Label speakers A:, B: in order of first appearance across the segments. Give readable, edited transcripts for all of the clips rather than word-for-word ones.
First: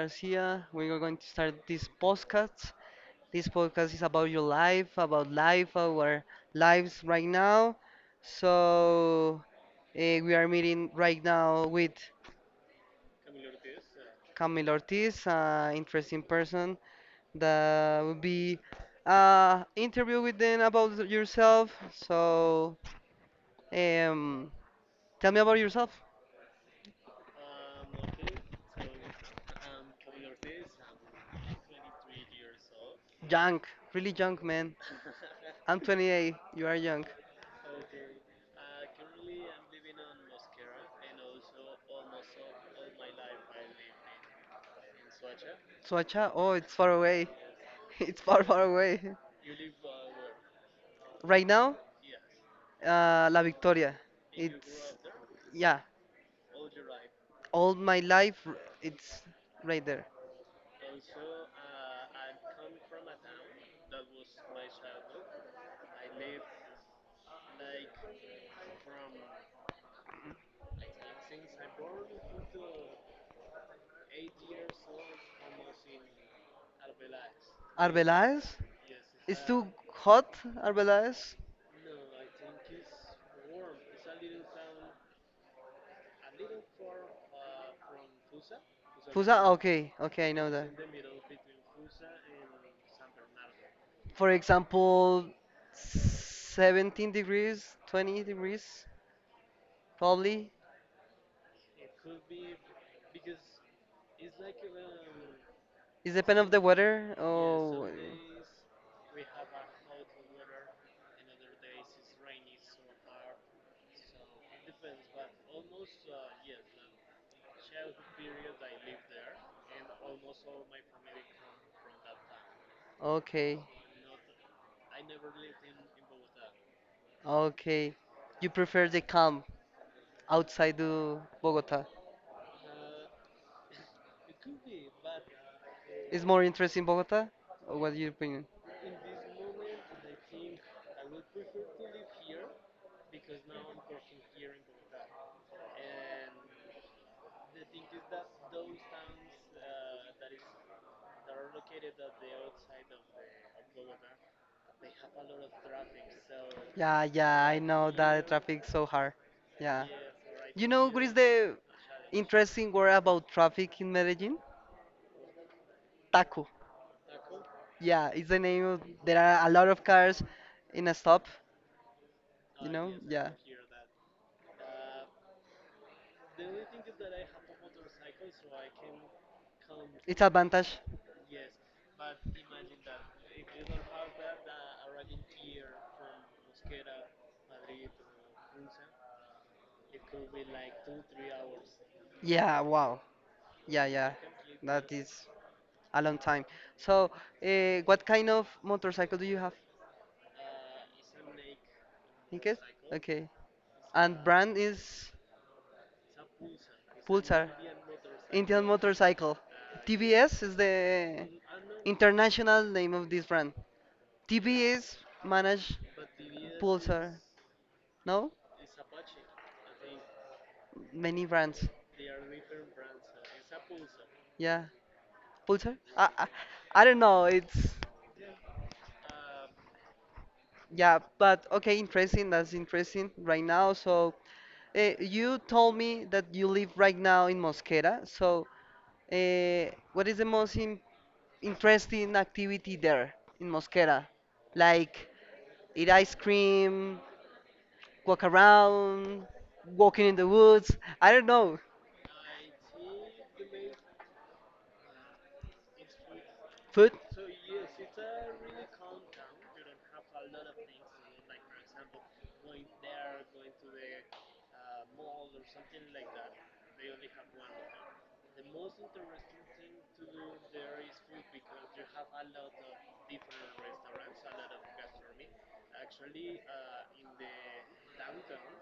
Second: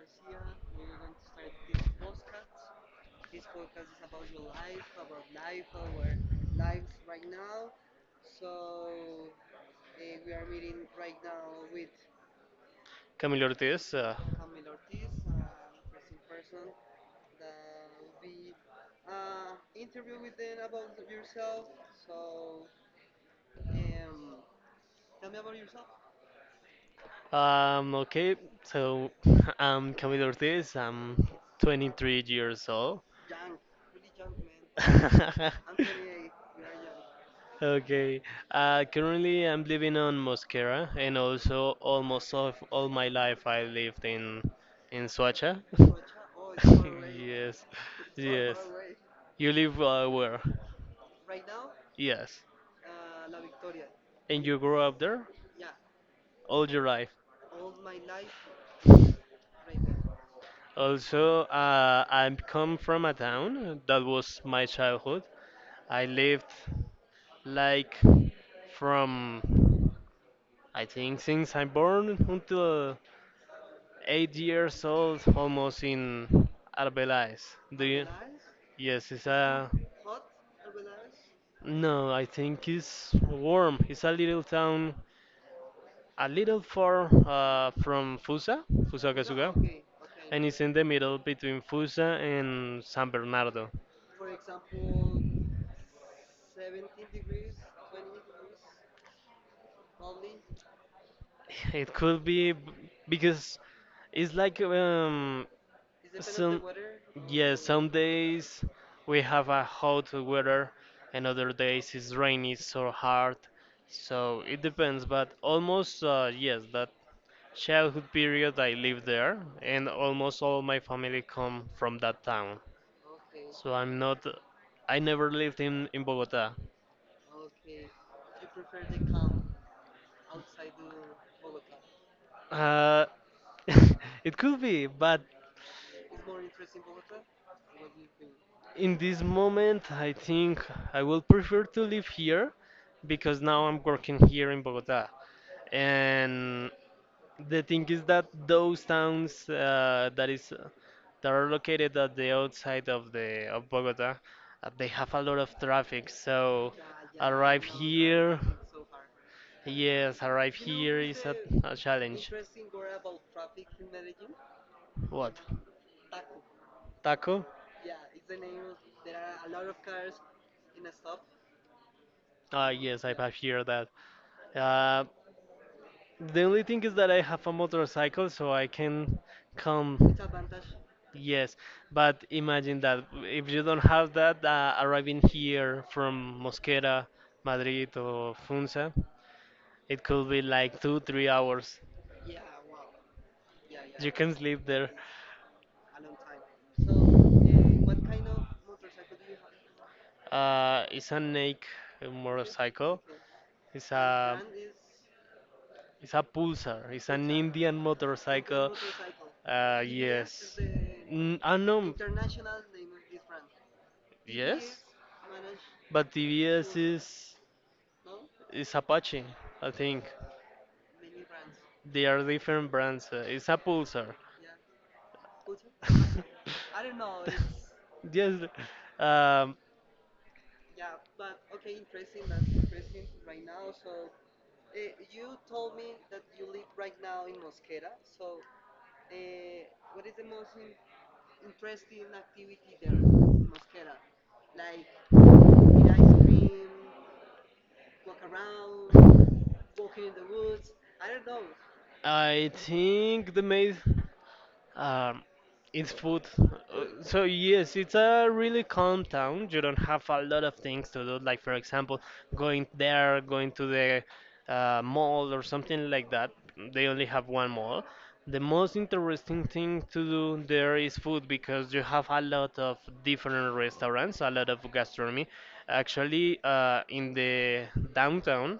A: Garcia. We are going to start this podcast. This podcast is about your life, about life, our lives right now. So we are meeting right now with
B: Camilo Ortiz.
A: Camilo Ortiz, an interesting person that will be interview with them about yourself. So um, tell me about yourself.
B: Um, okay, so I'm Camilo Ortiz. I'm 23 years old.
A: Young, really young man. I'm 28. You are young.
B: Okay, Currently I'm living on Mosquera, and also almost of all my life I lived in Suacha.
A: Soacha? Oh, it's far away.
B: Yes,
A: It's far,
B: yes.
A: far away.
B: You live where?
A: Right now,
B: Yes,
A: La Victoria.
B: and you grew
A: It's
B: up there
A: yeah,
B: all your life.
A: all my life it's right there.
B: Also, I come from a town that was my childhood. I lived like from I think since I'm born until 8 years old, almost in Arbeláez. Do you?
A: Arbeláez?
B: Yes, it's
A: It's too
B: a
A: hot, Arbeláez?
B: no. I think it's warm. It's a little town, a little far from Fusa,
A: Fusa?
B: Fusagasugá,
A: Okay, okay, I
B: and
A: know
B: it's
A: that.
B: in the middle between Fusa and San Bernardo.
A: For example, 17 degrees, 20 degrees, probably.
B: It could be because it's like.
A: It depends of the
B: Some,
A: weather.
B: yeah, or
A: Oh,
B: some days we have a hot weather, and other days it's rainy so hard. So it depends, but almost yes, that childhood period I lived there, and almost all my family come from that town.
A: okay,
B: So I never lived in Bogota.
A: okay. You prefer the calm outside the Bogota.
B: Uh, it could be, but
A: Is more interesting Bogota? Or what's your opinion?
B: in this moment, I think I will prefer to live here because now I'm working here in Bogota. And the thing is that those towns uh, that are located at the outside of the of Bogota, they have a lot of traffic. So
A: Yeah, yeah, I
B: arrive
A: know that
B: here,
A: traffic's so hard. Yeah.
B: yes, arrive
A: You know
B: here
A: what is
B: is
A: the
B: a challenge.
A: interesting word about traffic in Medellin?
B: What?
A: Taco.
B: Taco?
A: Yeah, it's the name of there are a lot of cars in a stop, you
B: Ah,
A: know?
B: yes, I
A: Yeah.
B: have heard that. Uh, the only thing is that I have a motorcycle, so I can come.
A: It's advantage.
B: Yes, but imagine that if you don't have that, arriving here from Mosquera, Madrid, or Funza, it could be like two, 3 hours.
A: Yeah, wow. Yeah, yeah.
B: You can sleep
A: That
B: there.
A: is a long time. So, what kind of motorcycle do you have,
B: It's a Nike
A: Nikes?
B: motorcycle.
A: Okay.
B: It's
A: And
B: a
A: brand is
B: Pulsar. It's an
A: Pulsar,
B: Indian
A: Indian
B: motorcycle.
A: motorcycle. TBS is
B: Yes.
A: the
B: I know.
A: international name of this brand.
B: Yes,
A: TBS manage
B: but TVS
A: Pulsar.
B: is
A: No,
B: Apache, I think.
A: many brands.
B: They are different brands. It's a Pulsar.
A: Yeah, Pulsar. I don't know.
B: I It's
A: It's
B: Yes. Um,
A: yeah, but okay, interesting. That's interesting right now. So you told me that you live right now in Mosquera. So what is the most in interesting activity there in Mosquera? Like eat ice cream, walk around, walking in the woods. I don't know.
B: I think the made. Um, it's food.
A: Food?
B: So yes, it's a really calm town. You don't have a lot of things to do, like for example, going to the mall or something like that. They only have one mall. The most interesting thing to do there is food because you have a lot of different restaurants, a lot of gastronomy. Actually, in the downtown,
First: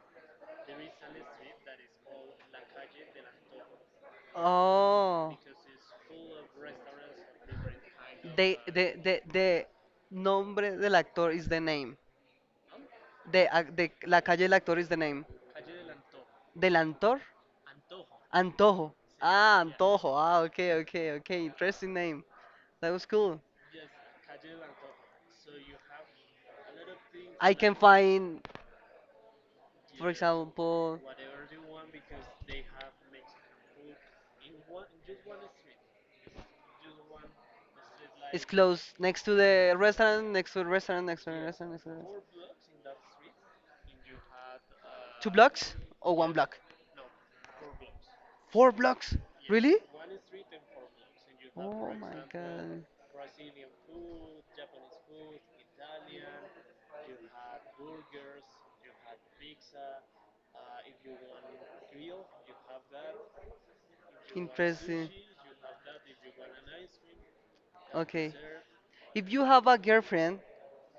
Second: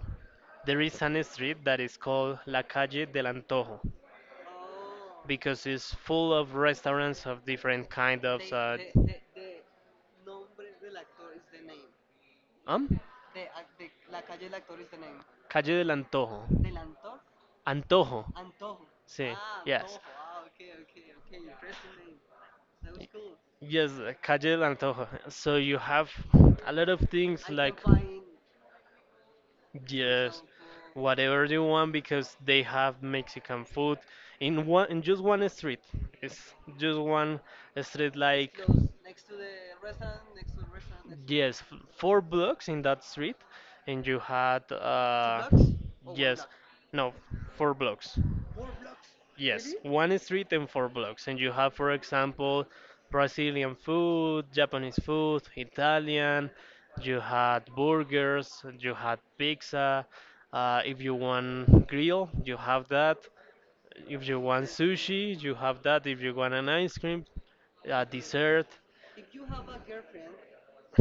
B: there is an street that is called La Calle del Antojo
A: Oh.
B: because it's full of restaurants of different kind of
A: The,
B: uh,
A: the, the, the nombre del actor is the name.
B: um
A: The la calle del actor is the name.
B: Calle del Antojo.
A: Del actor?
B: Antojo,
A: Antojo.
B: sí,
A: Ah,
B: yes.
A: Antojo. Ah, okay, okay, okay. Interesting name. That was cool.
B: Yes, Calle del Antojo. So you have a lot of things
A: I can
B: like
A: find, for
B: yes,
A: example,
B: whatever you want because they have Mexican food in one in just one street. It's just one street
A: it's
B: like
A: close next to the restaurant, next to the restaurant, next to the
B: yes,
A: restaurant, next to the
B: four
A: restaurant.
B: blocks in that street, and you had
A: Two blocks or one
B: yes,
A: block?
B: no, four blocks.
A: Four blocks?
B: Yes,
A: Really?
B: really? One street and four blocks, and you have, for
A: Oh my
B: example,
A: god.
B: Brazilian food, Japanese food, Italian. You had burgers, you had pizza. If you want grill, you have that. If you want
A: Interesting.
B: sushi, you have that. If you want an ice cream, a
A: Okay.
B: dessert.
A: If you have a girlfriend,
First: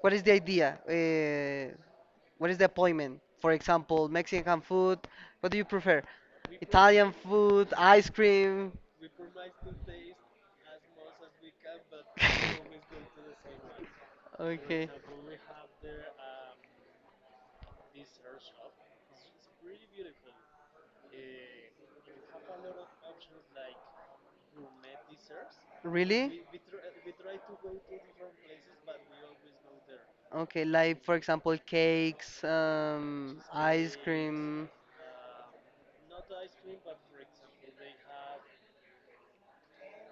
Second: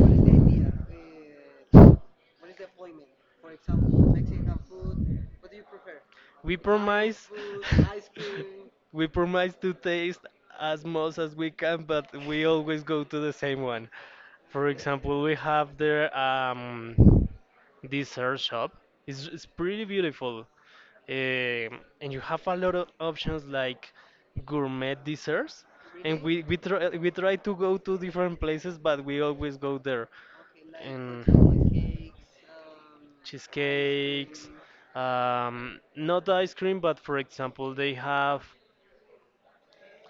A: what is the idea? What is the appointment? For example, Mexican food. What do you prefer?
B: We
A: Italian
B: promise,
A: food, ice cream.
B: we promise to taste as much as we can, but we always go to the same one. For
A: Okay.
B: example, we have their dessert shop. It's pretty beautiful, and you have a lot of options like gourmet desserts. And
A: Really?
B: we try to go to different places, but we always go there.
A: Okay, like for
B: And
A: example, cakes, ice
B: cheesecakes,
A: cream,
B: not ice cream, but for example, they have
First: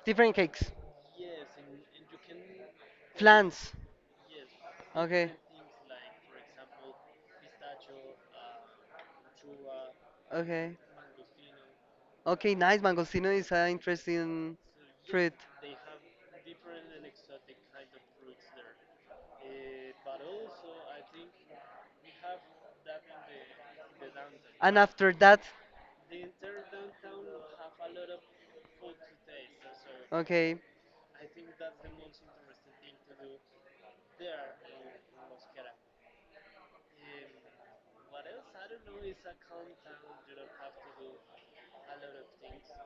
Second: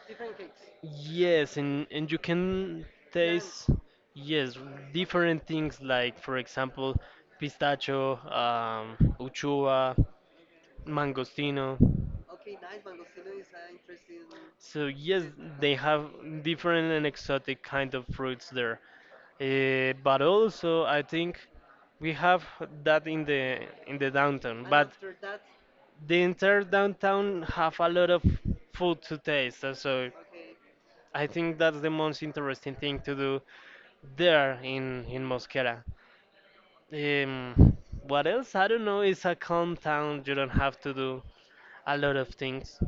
A: different cakes,
B: yes, and you can taste
A: flans.
B: yes
A: Okay.
B: different things like for example, pistachio, uchuva,
A: Okay.
B: mangostino.
A: Okay, nice. Mangostino is an interesting
B: So yes,
A: fruit.
B: they have different and exotic kind of fruits there. But also, I think we have that in the downtown,
A: And
B: but
A: after that,
B: the entire downtown have a lot of food to taste so
A: okay.
B: I think that's the most interesting thing to do there in Mosquera.
A: So
B: um, what else? I don't know, it's a calm town, you don't have to do a lot of things,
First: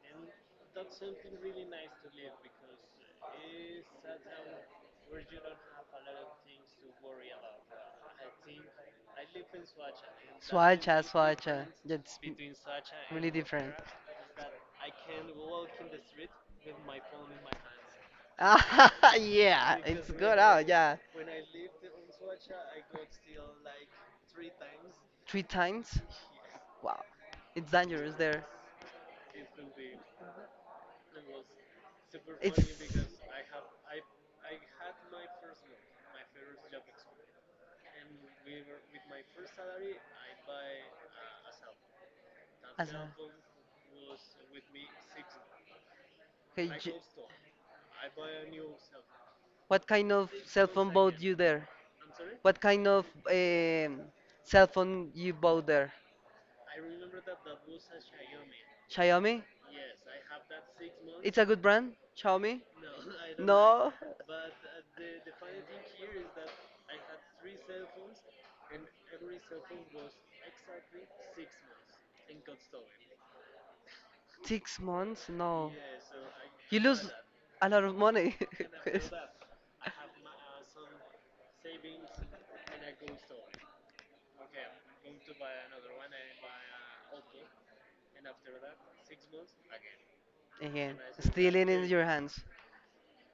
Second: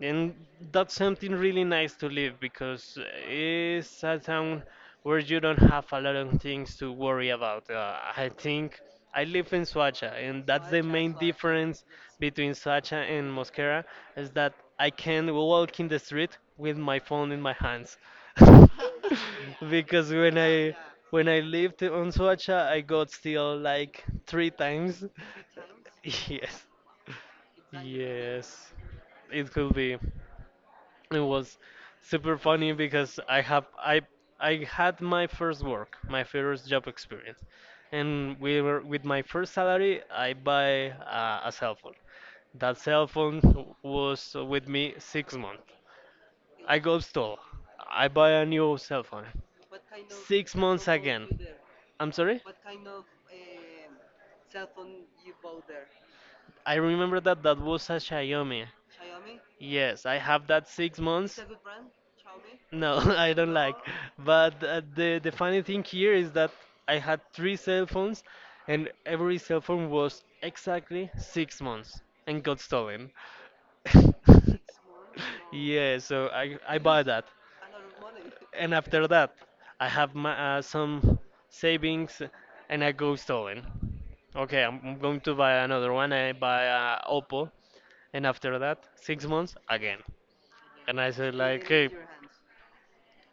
B: and that's something really nice to live because it's a town where you don't have a lot of things to worry about. Uh, I think, I live in Suacha and that's the main difference
A: that's
B: between Sacha and Mosquera is that I can walk in the street with my phone in my hands.
A: hands. Yeah,
B: Because
A: yeah,
B: when I lived on Soacha, I got still like three times.
A: three times.
B: Yes,
A: Wow, it's dangerous there.
B: yes, it could be. It was super funny because I have I had my first work, my first job experience, and with my first salary, I buy a cell phone. That cell phone was with me 6 months.
A: Hey,
B: I go store. I buy a new cell phone.
A: What kind of
B: Six
A: cell
B: months
A: phone bought
B: again.
A: you there?
B: I'm sorry?
A: What kind of cell phone you bought there?
B: I remember that that was a Xiaomi.
A: Xiaomi?
B: Yes, I have that six
A: It's
B: months.
A: a good brand, Xiaomi?
B: No, I don't like.
A: No.
B: But the funny thing here is that I had three cell phones, and every cell phone was exactly 6 months and got stolen.
A: 6 months? No.
B: Yeah, so I
A: You
B: buy
A: lose
B: that,
A: a lot of money.
B: and after that, I have my, some savings, and I go stolen. Okay, I'm going to buy another one. I buy Oppo, and after that, 6 months again,
A: Yes. Again,
B: and I said like,
A: stealing in
B: hey,
A: your hands.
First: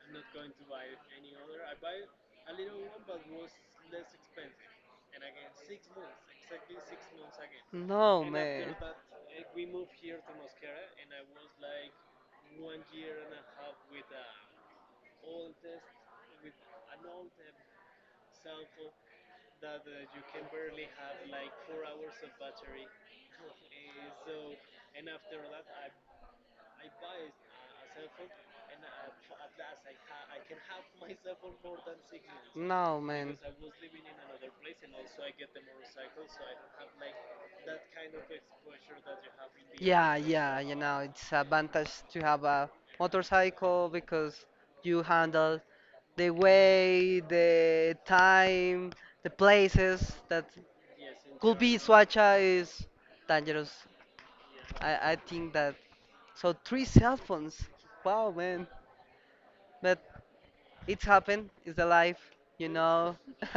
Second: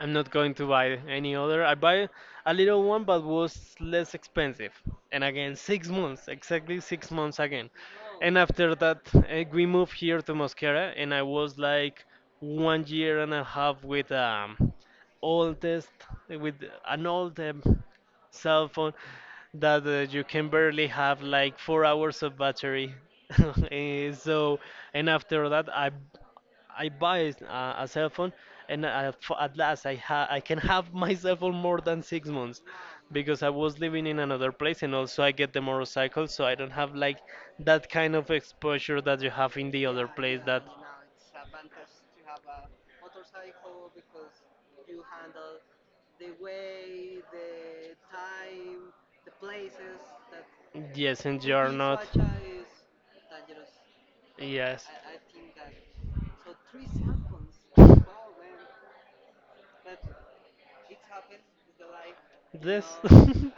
B: I'm not going to buy any other. I buy a little one, but was less expensive. And again, 6 months, exactly 6 months again.
A: No,
B: And after
A: man.
B: that, eh, we moved here to Mosquera, and I was like 1 year and a half with oldest, with an old cell phone that you can barely have like 4 hours of battery. Eh, so, and after that, I buy a cell phone, and at last I can have my cell phone more than 6 months,
A: No, man.
B: because I was living in another place, and also I get the motorcycle, so I don't have like that kind of exposure that you have in the other
A: Yeah,
B: place.
A: yeah,
B: That
A: you know, it's advantage to have a motorcycle because you handle the way, the time, the places that
B: yes, and you
A: could
B: are
A: be
B: not.
A: Suacha is dangerous.
B: Yes.
A: I think that. So three cell phones. Wow, man. But it's happened. It's the life, you
B: This
A: know.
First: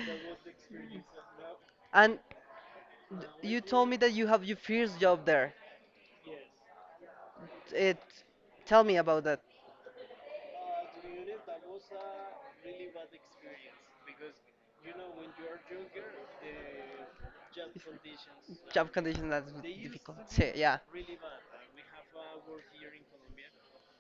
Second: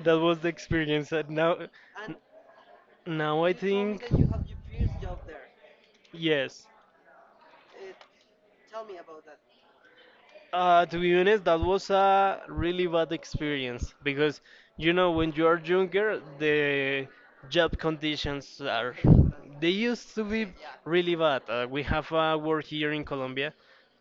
B: that was the experience. And now,
A: And
B: now I
A: you told me
B: think.
A: that you have your first job there.
B: Yes.
A: It. Tell me about that.
B: To be honest, that was a really bad experience because you know when you are younger, the job conditions
A: Job
B: are
A: conditions that's
B: they used
A: difficult.
B: to be
A: Sí, yeah.
B: really bad. We have a word here in Colombia,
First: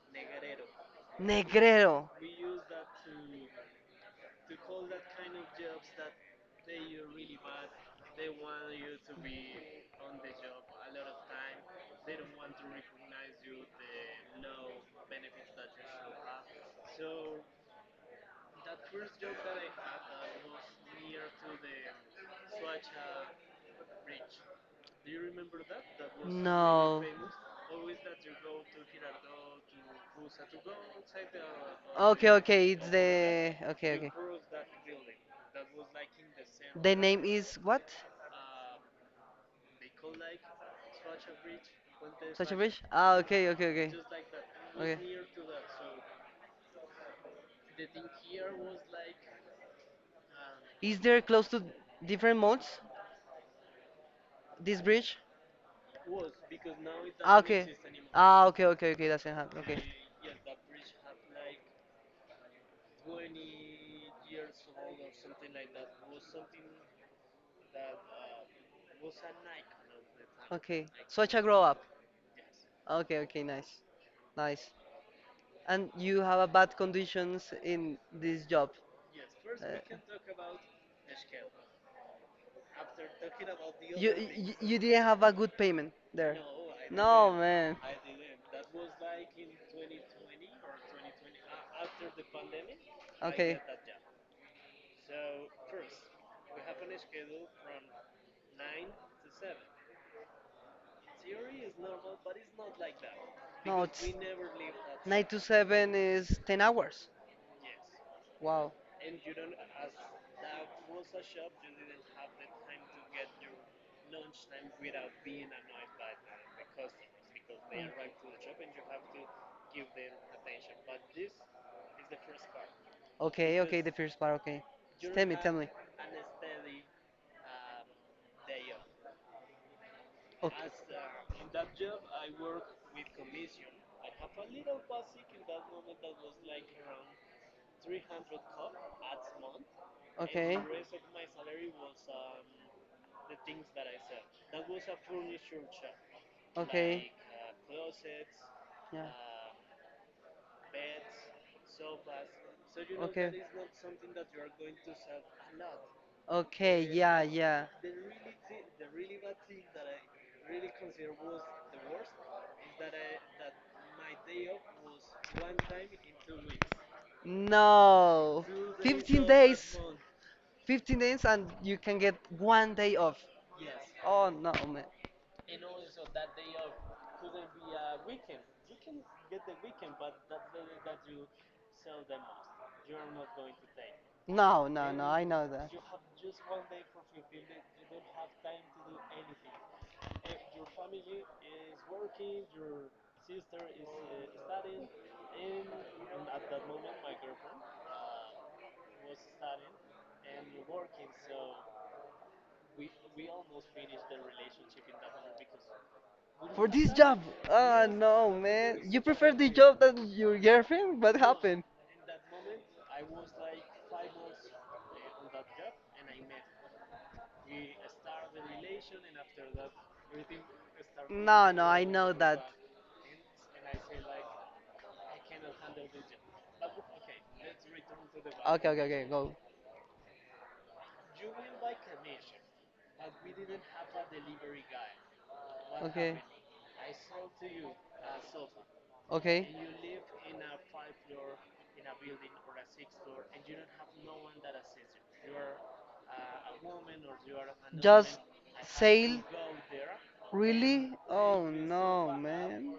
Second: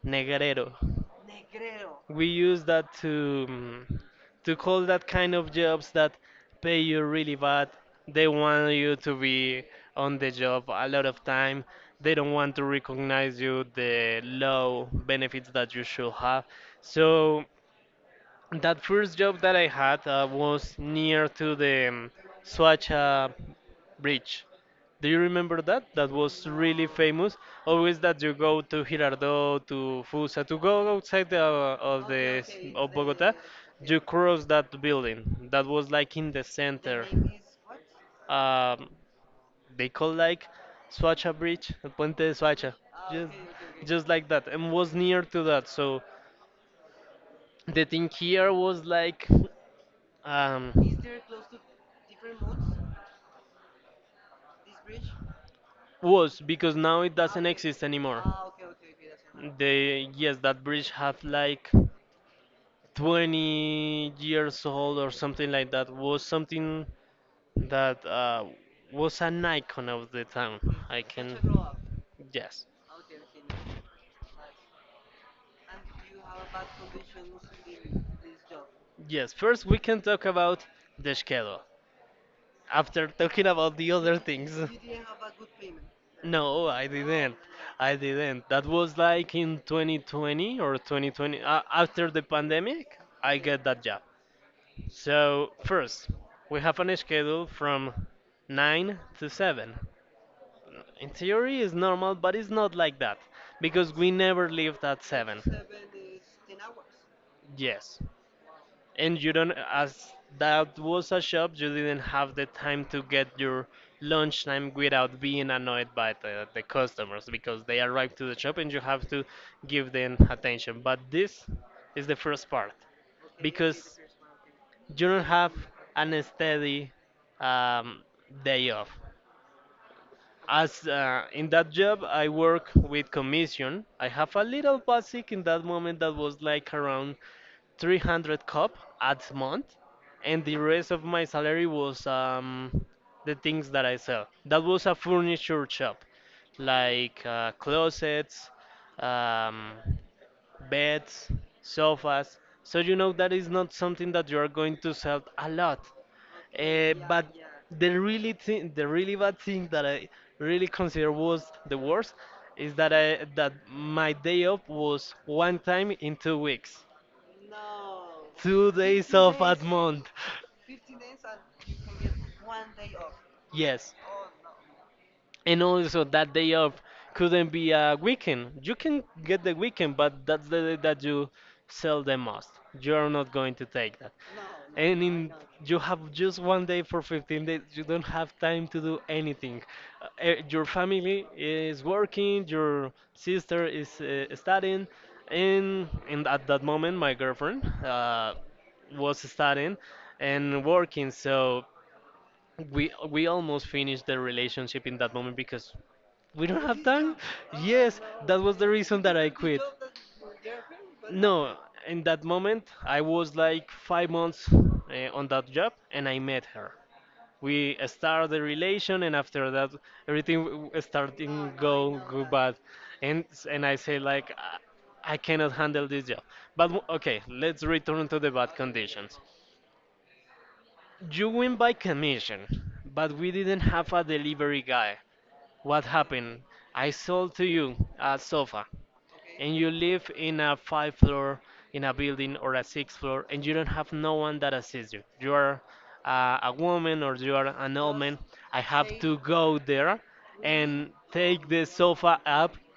B: negarero.
A: Negrero.
B: We use that to to call that kind of jobs that pay you really bad. They want you to be on the job a lot of time. They don't want to recognize you the low benefits that you should have. So that first job that I had was near to the Suacha Bridge. Do you remember that? That was really
A: No.
B: famous. Always that you go to Girardot, to Fusa, to go outside the, of
A: Okay, okay, it's
B: Bogota,
A: the okay,
B: you
A: okay.
B: cross that building. That was like in the
A: The
B: center.
A: name is what?
B: Um, they call like Suacha Bridge, the Puente de
A: Such a
B: Suacha.
A: bridge? Ah,
B: Just,
A: okay, okay, okay.
B: just like that, and was
A: Okay.
B: near to that. So the thing here was like um,
A: Is there close to different modes? This bridge?
B: was because now it
A: Ah,
B: doesn't
A: okay.
B: exist anymore.
A: Ah, okay, okay, okay. Doesn't happen. Okay,
B: They yes, that bridge had like 20 years old or something like that. Was something that was an icon of the town.
A: okay.
B: I
A: Such
B: can
A: a grow up.
B: yes,
A: Okay, okay, nice, nice. And you have a bad conditions in this job.
B: yes. First, we
A: Uh,
B: can talk about the schedule. After talking about the
A: you,
B: other
A: you
B: things.
A: you didn't have a good payment there.
B: No, I
A: No,
B: didn't.
A: man.
B: I didn't. That was like in 2020 or 2020 after the pandemic, I
A: Okay.
B: get that job. So, first, we have an schedule from 9 to 7. In theory it's normal, but it's not like that
A: No,
B: because we
A: it's
B: never leave at
A: nine to
B: 7.
A: seven is 10 hours.
B: Yes.
A: Wow.
B: And you don't, as that was a shop, you didn't have the time to get your lunchtime without being annoyed by the customers because they arrive to the shop and you have to give them attention. But this is the first part
A: Okay, okay, the
B: because
A: first part. Okay.
B: you don't
A: Tell me, tell
B: have
A: me.
B: an steady um, day off.
A: Okay.
B: As in that job, I work with commission. I have a little basic in that moment that was like around 300 cup at month and the rest of my salary was
A: Okay.
B: the things that I sell, that was a furniture shop
A: Okay.
B: like closets,
A: Yeah.
B: um, beds, sofas, so you know
A: Okay.
B: that is not something that you are going to sell a lot.
A: Okay,
B: Uh,
A: yeah,
B: but
A: yeah.
B: the really bad thing that I really consider was the worst is that I that my day off was one time in 2 weeks.
A: No.
B: 2 days
A: 15
B: off at
A: days.
B: month.
A: 15 days and you can get one day off.
B: Yes.
A: Oh no, man.
B: And also that day off couldn't be a weekend. You can get the weekend, but that's the day that you sell the most. You're not going to take that.
A: No, no,
B: And
A: no, I
B: in
A: know that.
B: you have just one day for 15 days. You don't have time to do anything. Eh, your family is working, your sister is studying, and at that moment, my girlfriend was studying and working. So we almost finished the relationship in that moment because we don't
A: For
B: have
A: this
B: time.
A: job. Oh
B: Yes,
A: no,
B: that was the
A: man. You
B: reason that I
A: prefer the
B: quit.
A: job than your girlfriend? What
B: No,
A: happened?
B: in that moment I was like 5 months on that job and I met her. We started the relation, and after that everything
A: No,
B: starting
A: no, I
B: go
A: know
B: go
A: that.
B: bad, and and I say like I cannot handle this job. But okay, let's return to the bad
A: Okay, okay, okay,
B: conditions.
A: go.
B: You win by commission, but we didn't have a delivery guy. What
A: Okay,
B: happened? I sold to you a sofa
A: okay.
B: and you live in a five floor in a building, or a six floor, and you don't have no one that assists you. You are a woman or you are an old man.
A: Just
B: I have to
A: sail?
B: go there
A: Really?
B: and take
A: Oh
B: the
A: no,
B: sofa up
A: man.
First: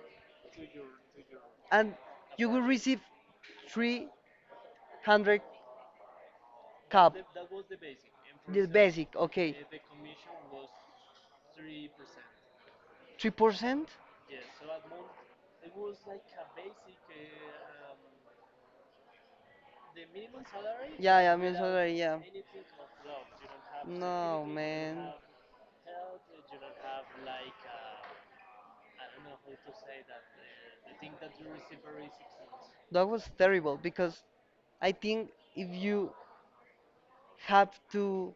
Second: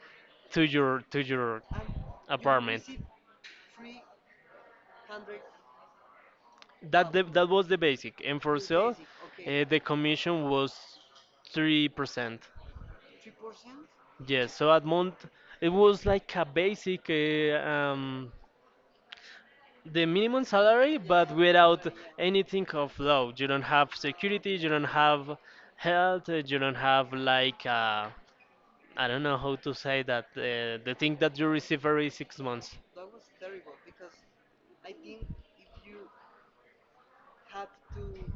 B: to your
A: And you will
B: apartment.
A: receive 300 cup,
B: That was the basic. And for sale,
A: basic, okay.
B: the commission was 3%.
A: 3%?
B: Yes, so at month it was like a basic the minimum salary, but
A: Yeah, yeah,
B: without
A: yeah.
B: anything of law. You don't have
A: No,
B: security, you don't
A: man.
B: have health, you don't have like I don't know how to say that, the thing that you receive every 6 months.
A: That was terrible because I think if you have to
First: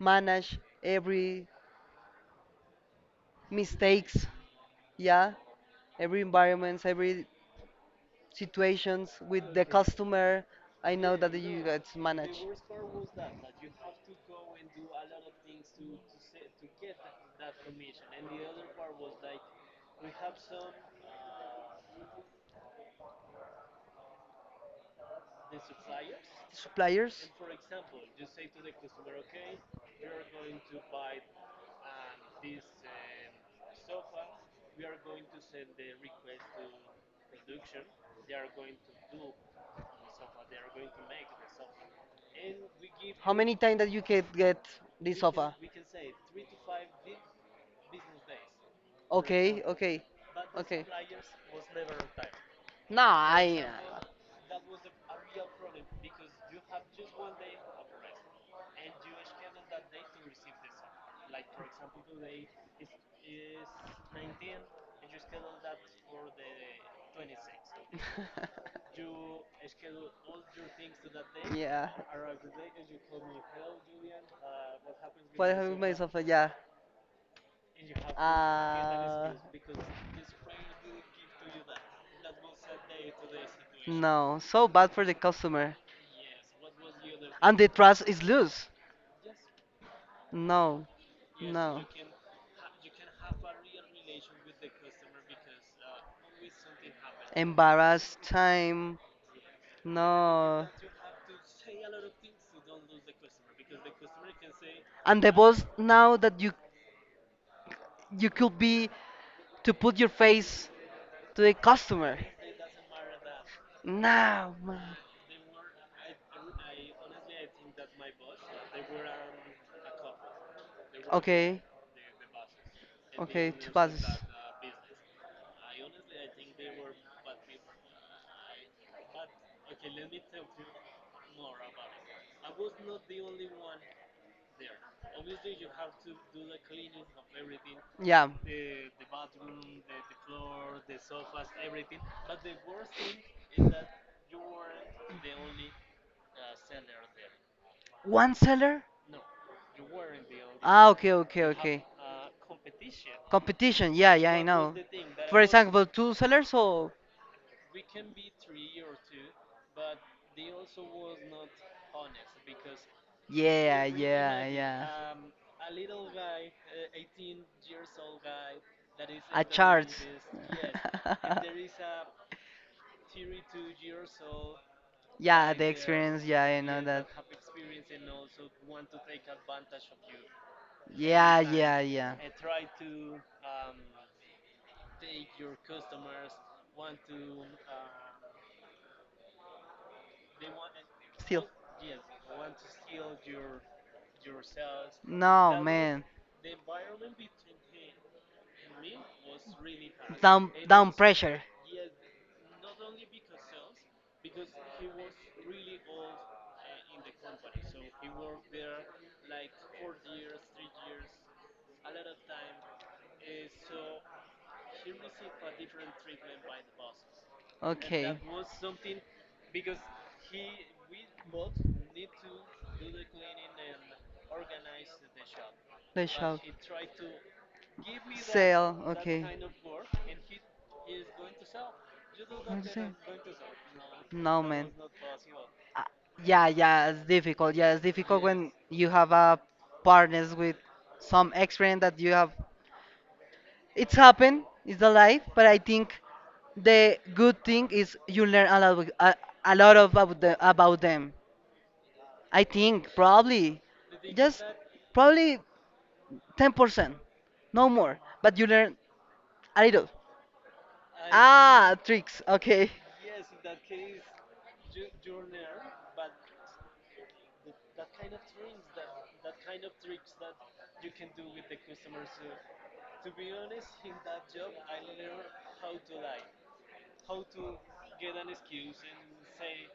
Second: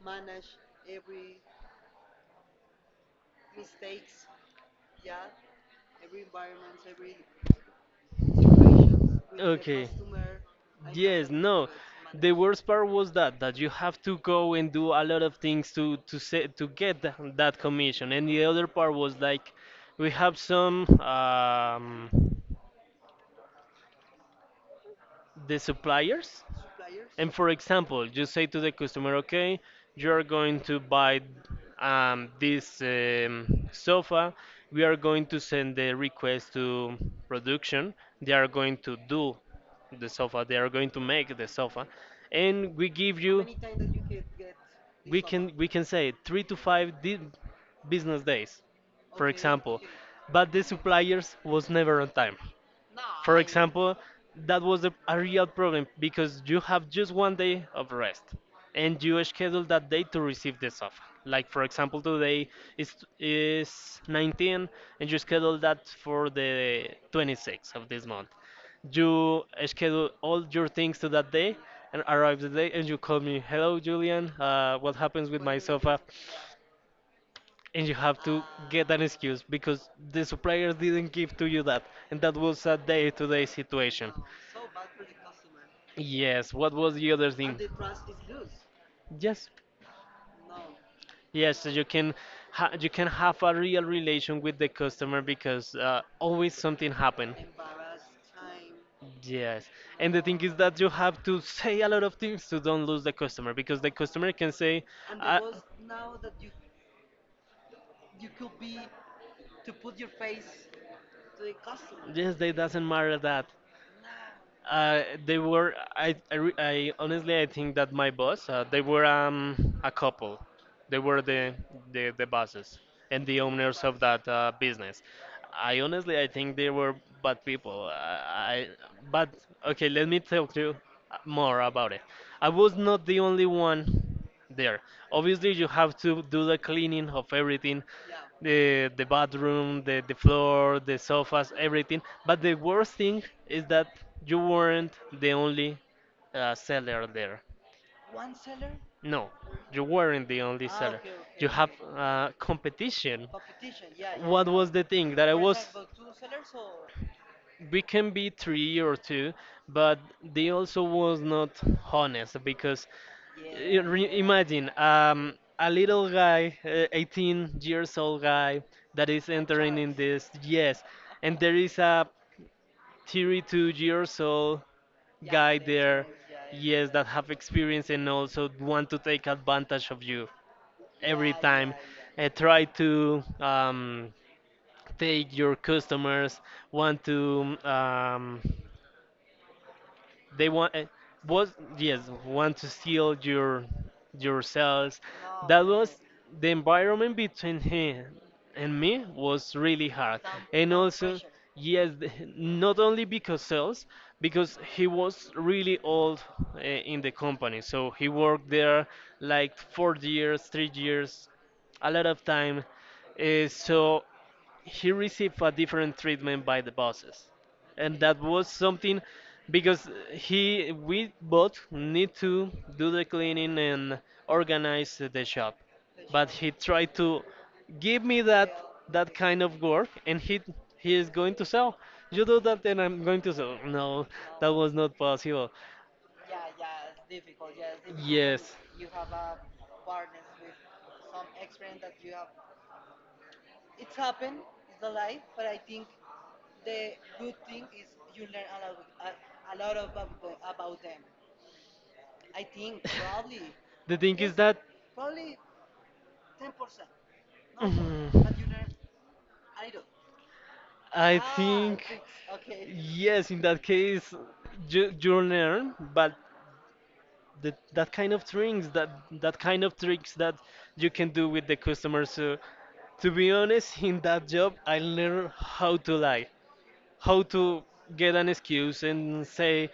A: manage every mistakes, yeah, every environments, every situations with the
B: Okay.
A: customer, I know
B: Yes,
A: that you
B: no.
A: guys
B: The
A: manage.
B: worst part was that you have to go and do a lot of things to get that commission. And the other part was like we have some the suppliers.
A: Suppliers?
B: And for example, you say to the customer, okay, you're going to buy this sofa. We are going to send the request to production. They are going to do the sofa. They are going to make the sofa. And we give
A: How
B: you
A: many times that you can get this
B: we can
A: sofa?
B: we can say three to five business days, for
A: Okay,
B: example,
A: okay,
B: but the
A: okay.
B: suppliers was never on time.
A: No,
B: For
A: I.
B: example, that was a real problem because you have just one day of rest and you schedule that day to receive this offer. Like for example, today is 19, and you schedule that for the 26th of this month. You schedule all your things to that day,
A: Yeah.
B: and arrive the day, and you call me, hello Julian, what happens with
A: What
B: my
A: happened with
B: sofa,
A: myself? Yeah.
B: and you have to get an
A: Uh,
B: excuse because the supplier didn't give to you that, and that was a day-to-day situation.
A: no, so bad for the customer.
B: Yes, what was the other
A: And
B: thing?
A: the trust is loose.
B: Yes,
A: No,
B: yes, so
A: no.
B: you can ha you can have a real relation with the customer because always something happened.
A: Embarrassed time.
B: Yes, and the thing is
A: No.
B: that you have to say a lot of things to don't lose the customer, because the customer can say,
A: And the
B: uh,
A: boss now that you could be to put your face to the customer.
B: yes, it doesn't matter that.
A: Now, man.
B: They were. I, re- I honestly I think that my boss. They were a couple. They were the
A: Okay,
B: the bosses and the
A: okay, two
B: owners of
A: passes.
B: that business. I honestly I think they were bad people. I but Okay. Let me tell you more about it. I was not the only one there. Obviously, you have to do the cleaning of everything, the bathroom, the floor, the sofas, everything. But the worst thing is that you weren't the
A: Yeah.
B: only seller there.
A: One seller?
B: No, you weren't the only
A: Ah,
B: seller. Okay,
A: okay,
B: okay,
A: okay,
B: you have,
A: okay.
B: okay, competition. Yeah,
A: Competition, yeah,
B: yeah,
A: yeah, I
B: what yeah was
A: know.
B: the thing that I
A: For
B: was?
A: example, two sellers or
B: We can be three or two, but they also was not honest because
A: yeah, yeah,
B: imagine
A: yeah.
B: a little guy, 18 years old guy that is No
A: A
B: entering
A: chart.
B: in this, yes, and there is a 32 years old
A: Yeah,
B: guy
A: the
B: there,
A: experience, yeah, I
B: yes,
A: know.
B: that have experience and also want to take advantage of you every
A: Yeah,
B: time.
A: yeah, yeah.
B: Try to take your customers, want to they want eh,
A: Still.
B: was yes want to steal your cells.
A: No,
B: That was
A: man.
B: the environment between him and me was really hard,
A: Down,
B: and
A: down
B: also
A: pressure.
B: yes not only because sales, because he was really old in the company, so he worked there like 4 years, 3 years, a lot of time, so he received a different treatment by the bosses, and
A: Okay.
B: that was something because he we both need to do the cleaning and organize the shop,
A: They
B: but
A: shall
B: he tried to give me that
A: sell.
B: that
A: Okay.
B: kind of work, and he is going to sell, you do that
A: What
B: and I'm going to
A: is.
B: sell. No,
A: No,
B: that
A: man.
B: was not possible.
A: Uh, yeah, yeah, it's difficult. Yeah, it's difficult when
B: Yes,
A: you have a partners with some experience that you have. It's happened. It's the life, but I think the good thing is you learn a lot, a lot of about, about them. I think probably
B: the thing is
A: just
B: that
A: probably 10%, no more, but you learn a little.
B: I
A: Ah,
B: think,
A: tricks. Okay.
B: yes, in that case, you learn, but the, that kind of tricks, that that kind of tricks that you can do with the customer. So, to be honest, in that job, I learned how to lie, how to get an excuse and say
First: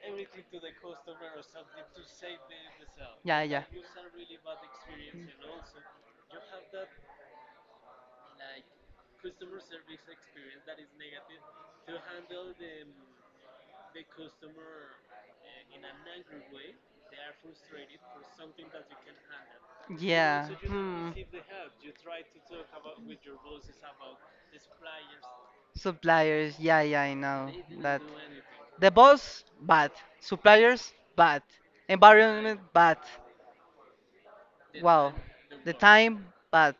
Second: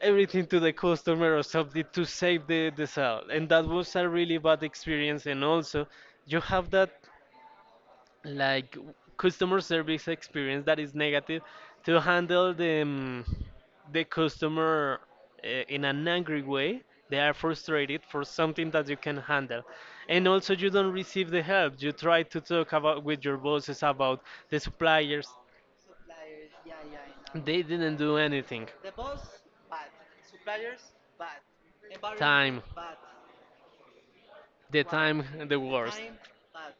B: everything to the customer, or something to save the sale.
A: Yeah,
B: And
A: yeah,
B: that was a really bad experience. And also, you have that like customer service experience that is negative to handle the the customer in an angry way. They are frustrated for something that you can handle, and
A: yeah.
B: also you don't
A: Hmm.
B: receive the help. You try to talk about with your bosses about the suppliers.
A: Suppliers, yeah, yeah, I know
B: They didn't
A: that.
B: do anything.
A: The boss, bad. Suppliers, bad. Environment,
B: Time,
A: bad. Wow.
B: the
A: The
B: worst,
A: time, bad.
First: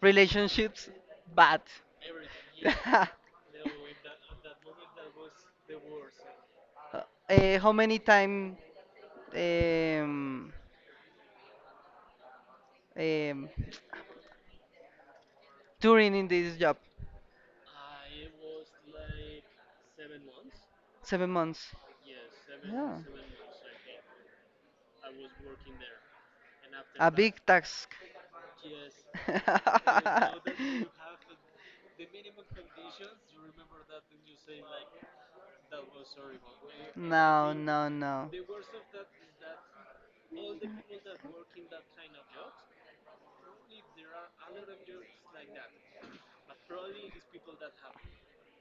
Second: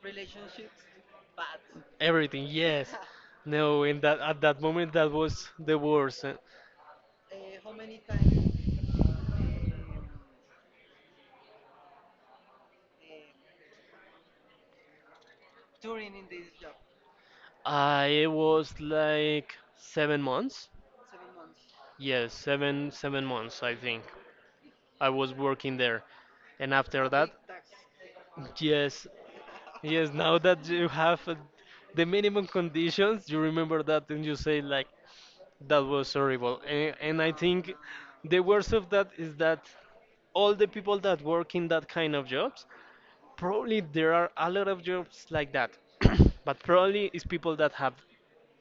A: Relationships, bad.
B: everything yes.
A: uh,
B: no, in that at that moment that was the worst.
A: how many time um, um, touring in this job?
B: I, it was like 7 months.
A: 7 months.
B: Yes,
A: Yeah.
B: seven months I think. I was working there, and after
A: A
B: that,
A: big task.
B: yes, yes. Now that you have the minimum conditions, you remember that and you say like that was horrible. And I
A: No,
B: think
A: no, no.
B: the worst of that is that all the people that work in that kind of jobs, probably there are a lot of jobs like that, but probably it's people that have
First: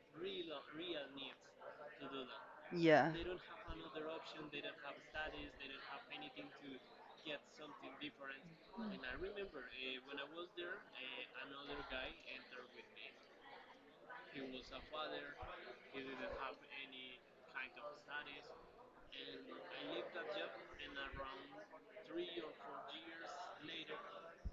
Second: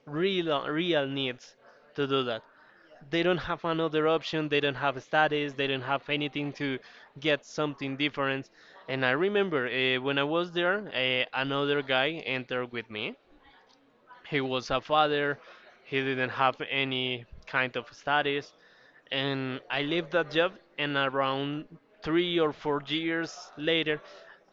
B: real needs to do that.
A: Yeah.
B: They don't have another option, they don't have studies, they don't have anything to get something different. And I remember when I was there, another guy entered with me. He was a father, he didn't have any kind of studies, and I left that job, and around 3 or 4 years later,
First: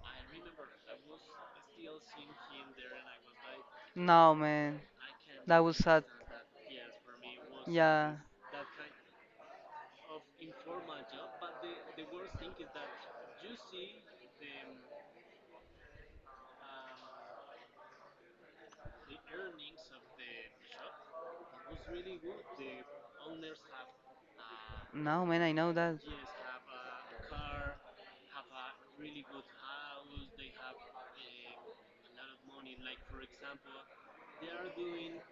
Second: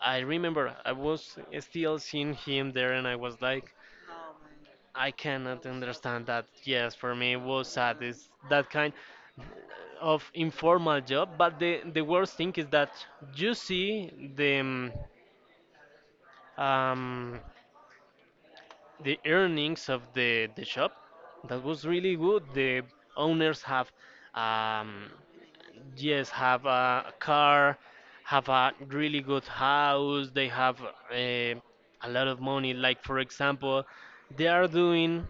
B: I remember I was still seeing him there, and I was like,
A: No, man.
B: I
A: That
B: cannot
A: was sad.
B: understand that. Yes, for me it was sad.
A: Yeah.
B: It's that kind of informal job, but the worst thing is that you see um, the earnings of the shop. That was really good. The owners have, um,
A: No, man, I know that.
B: yes, have a car, have a really good house, they have, a lot of money. Like for example, they are doing,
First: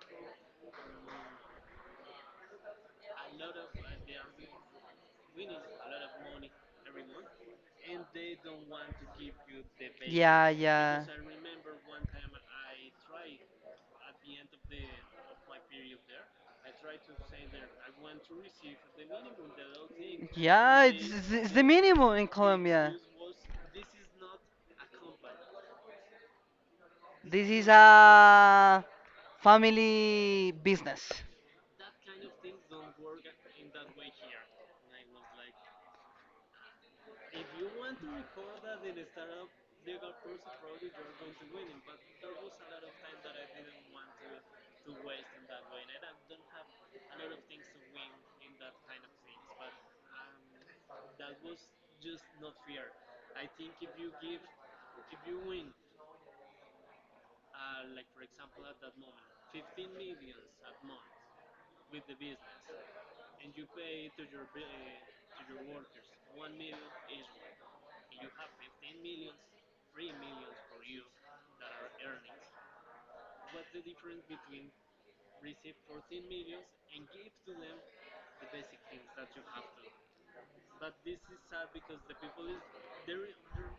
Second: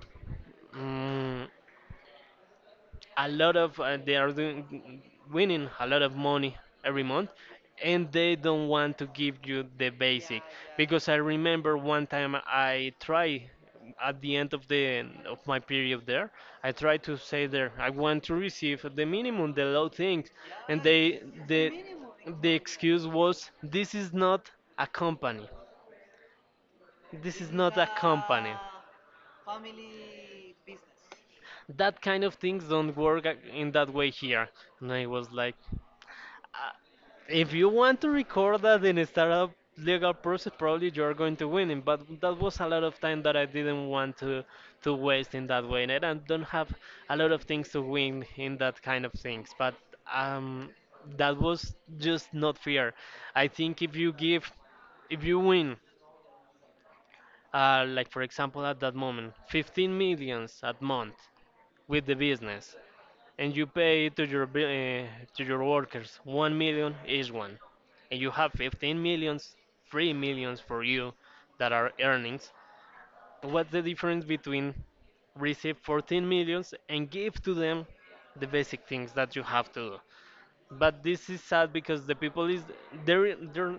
B: mm, a lot of uh, they are doing, winning a lot of money every month, and they don't want to give you the basic.
A: Yeah, yeah.
B: Because I remember one time I tried, at the end of the of my period there, I tried to say, there, I want to receive the minimum, the low things, and
A: Yeah, it's,
B: they,
A: it's it's
B: the
A: the minimum in
B: the
A: Colombia.
B: excuse was, this is not a company, this
A: This
B: is
A: is
B: not a company,
A: a family business.
B: that kind of things don't work in that way here. And I was like, if you want to record that in a startup legal process, probably you're going to win it. But that was a lot of time that I didn't want to waste in that way, and I don't have a lot of things to win in that kind of things. But um, that was just not fair. I think if you give, if you win, like for example at that moment, 15 millions at month with the business, and you pay to your workers 1 million each one, and you have 15 millions, 3 millions for you that are earnings, what's the difference between receive 14 millions and give to them the basic things that you have to do? But this is sad because the people is, there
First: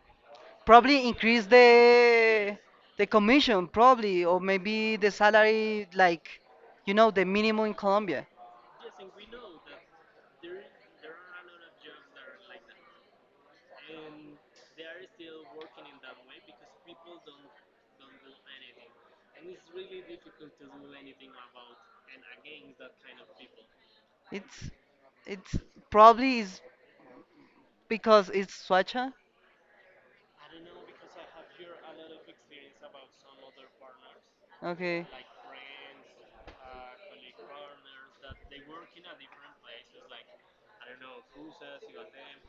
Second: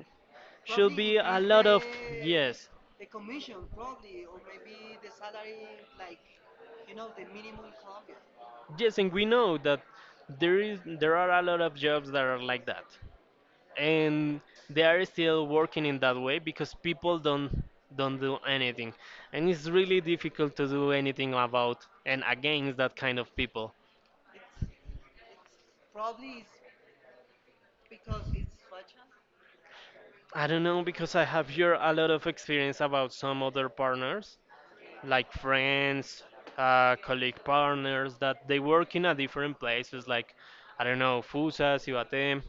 B: should
A: Probably
B: be a
A: increase
B: lot of,
A: the
B: yes,
A: the commission, probably, or maybe the salary, like, you know, the minimum in Colombia.
B: yes, and we know that there are a lot of jobs that are like that, and they are still working in that way because people don't do anything, and it's really difficult to do anything about and against that kind of people.
A: It's it's probably is because it's Swacha.
B: I don't know, because I have here a lot of experience about some other partners,
A: Okay,
B: like friends, colleague partners that they work in a different places, like, I don't know, Fusa, Ciudad,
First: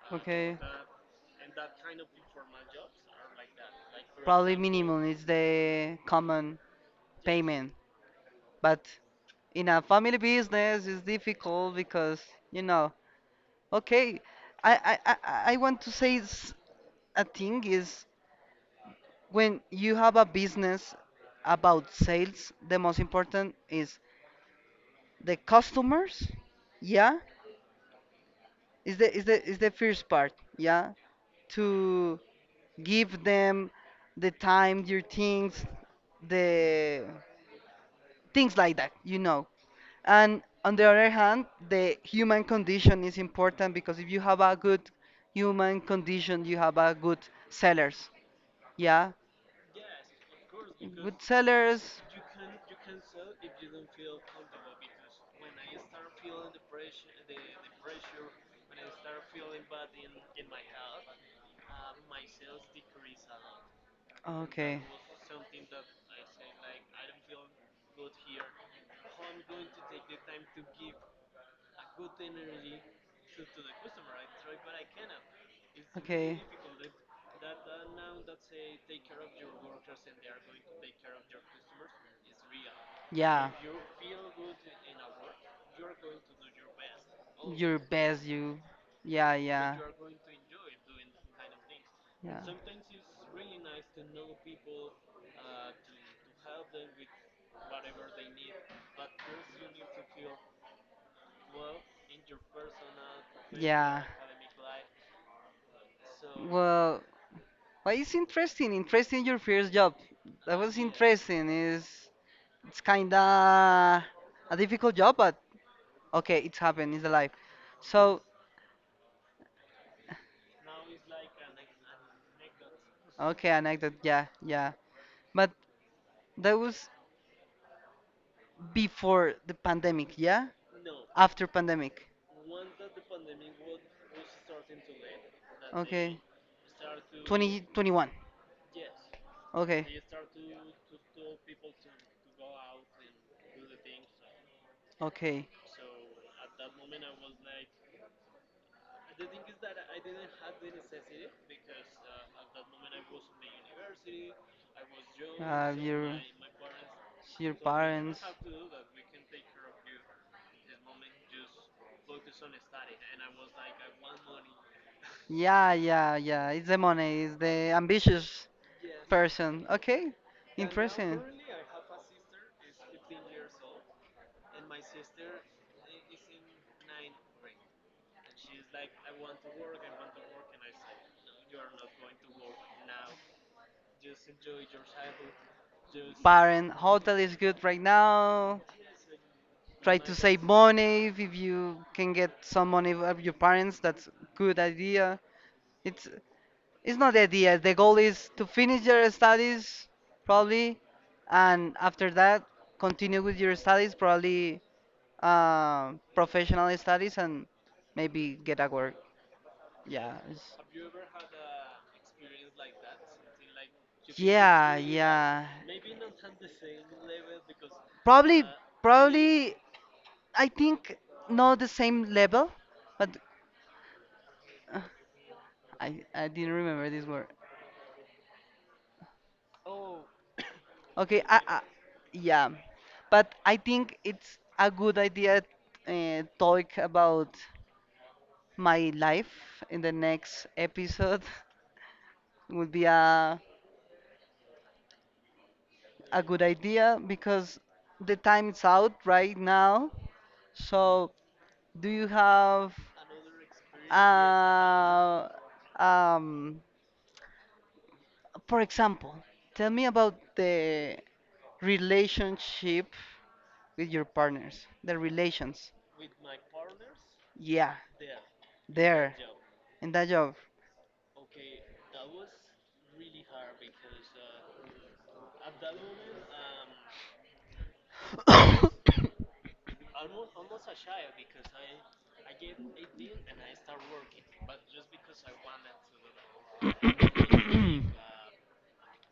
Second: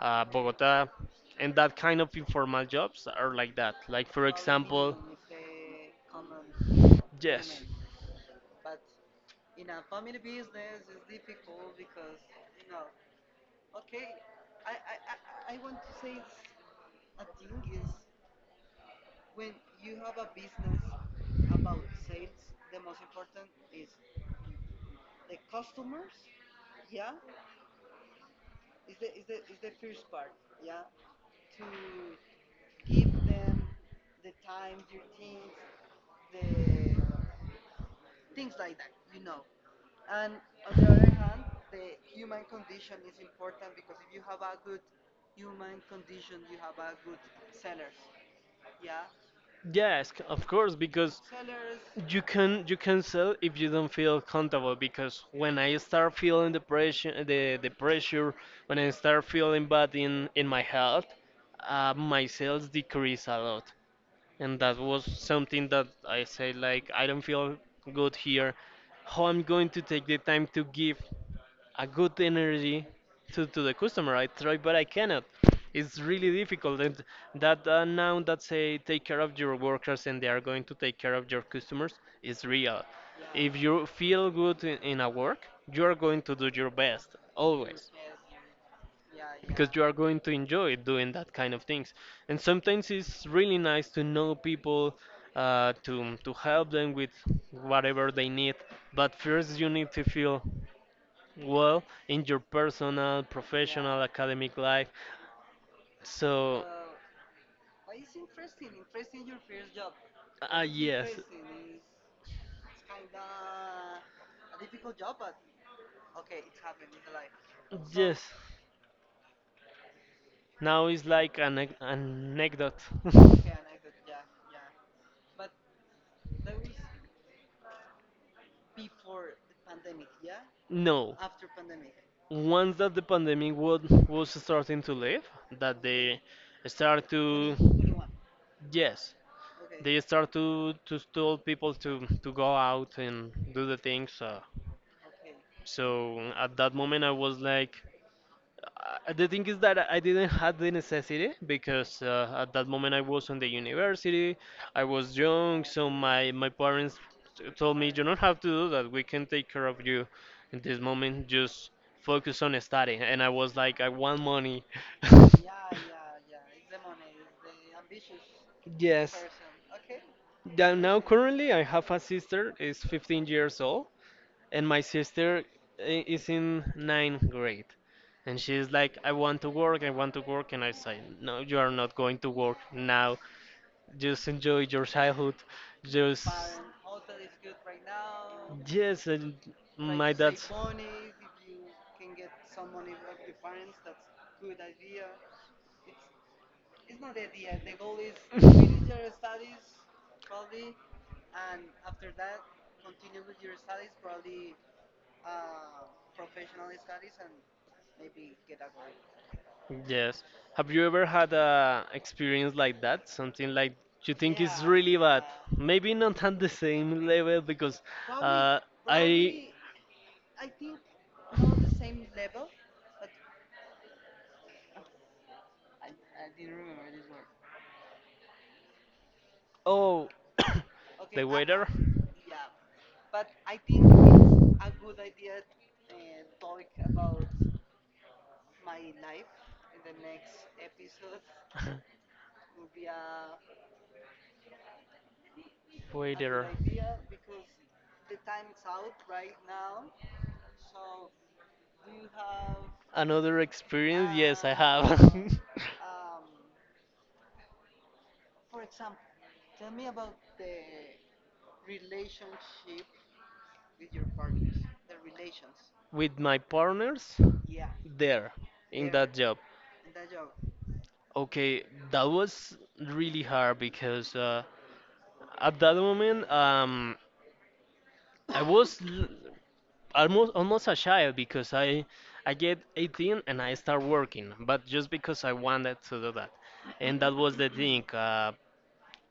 A: okay.
B: Bogota, and that kind of informal jobs are like that. Like for
A: Probably
B: example,
A: minimum is the common
B: yes.
A: payment, but in a family business it's difficult because, you know, okay, I I want to say a thing is when you have a business about sales, the most important is the customers. Yeah, is the first part. Yeah, to give them the time, your things, the things like that, you know. And on the other hand, the human condition is important because if you have a good human condition, you have a good sellers. Yeah.
B: Yes, of course, because
A: Good sellers.
B: you can sell if you don't feel comfortable. Because when I start feeling the pressure, the pressure, when I start feeling bad in my health, my sales decrease a lot, and that
A: Okay.
B: was something that I say like, I don't feel good here. How I'm going to take the time to give a good energy to the customer. I try, but I cannot. It's really
A: Okay.
B: difficult. And that now that say, take care of your workers and they are going to take care of your customers, is real.
A: Yeah.
B: If you feel good in a work, you are going to do your best
A: Your
B: always
A: best you. Yeah,
B: because
A: yeah.
B: you are going to enjoy doing that kind of things. And sometimes it's really nice to
A: Yeah.
B: know people, to help them with whatever they need. But first, you need to feel well in your personal, professional,
A: Yeah.
B: academic life. So,
A: Well, but it's interesting. Interesting your first job. That
B: ah,
A: was yes,
B: yes,
A: interesting. It's kinda a difficult job, but okay, it's happened. It's alive.
B: yes.
A: So
B: Now it's like an anecdote.
A: okay, anecdote. Yeah, yeah. But that was before the pandemic. Yeah,
B: No,
A: after pandemic.
B: once that the pandemic was starting to live, that
A: Okay,
B: they start to,
A: 2021.
B: yes,
A: Okay,
B: they start to tell people to go out and do the things.
A: okay.
B: So at that moment, I was like, the thing is that I didn't have the necessity because at that moment I was on the university, I was young,
A: Uh,
B: so
A: your
B: my parents
A: your
B: told me you don't
A: parents.
B: have to do that. We can take care of you in this moment. Just focus on studying. And I was like, I want money.
A: Yeah, yeah, yeah. It's the money. It's the ambitious
B: Yes.
A: person. Okay,
B: Yeah, now
A: interesting.
B: currently I have a sister is 15 years old and my sister is in ninth grade, and she's like, I want to work, I want to work. And I say, no, you are not going to work now. Just enjoy your childhood, just
A: Parent, hotel is good right now.
B: yes, and
A: Try
B: my
A: to
B: dad.
A: save money if you can get some money of your parents. That's good idea. It's It's not the idea. The goal is to finish your studies, probably, and after that, continue with your studies, probably professional studies, and maybe get a work. Yeah.
B: Yes, have you ever had a experience like that, something like you think is
A: Yeah,
B: really bad,
A: yeah.
B: maybe not at the same level because
A: Probably,
B: uh, I
A: probably, I think not the same level, but uh, I didn't remember this word.
B: Oh.
A: Okay,
B: The
A: I
B: weather.
A: yeah, but I think a good idea talk about my life in the next episode would be a good
B: Weather.
A: idea because the time is out right now. So, do you have,
B: Another experience, yes, I have.
A: uh, um, for example, tell me about the relationship with your partners, the relations.
B: With my partners
A: Yeah,
B: there in that
A: there,
B: job.
A: in that job.
B: Okay, that was really hard because at that moment, I was almost a child because I get 18 and I start working, but just because I wanted to do that, and that was the thing.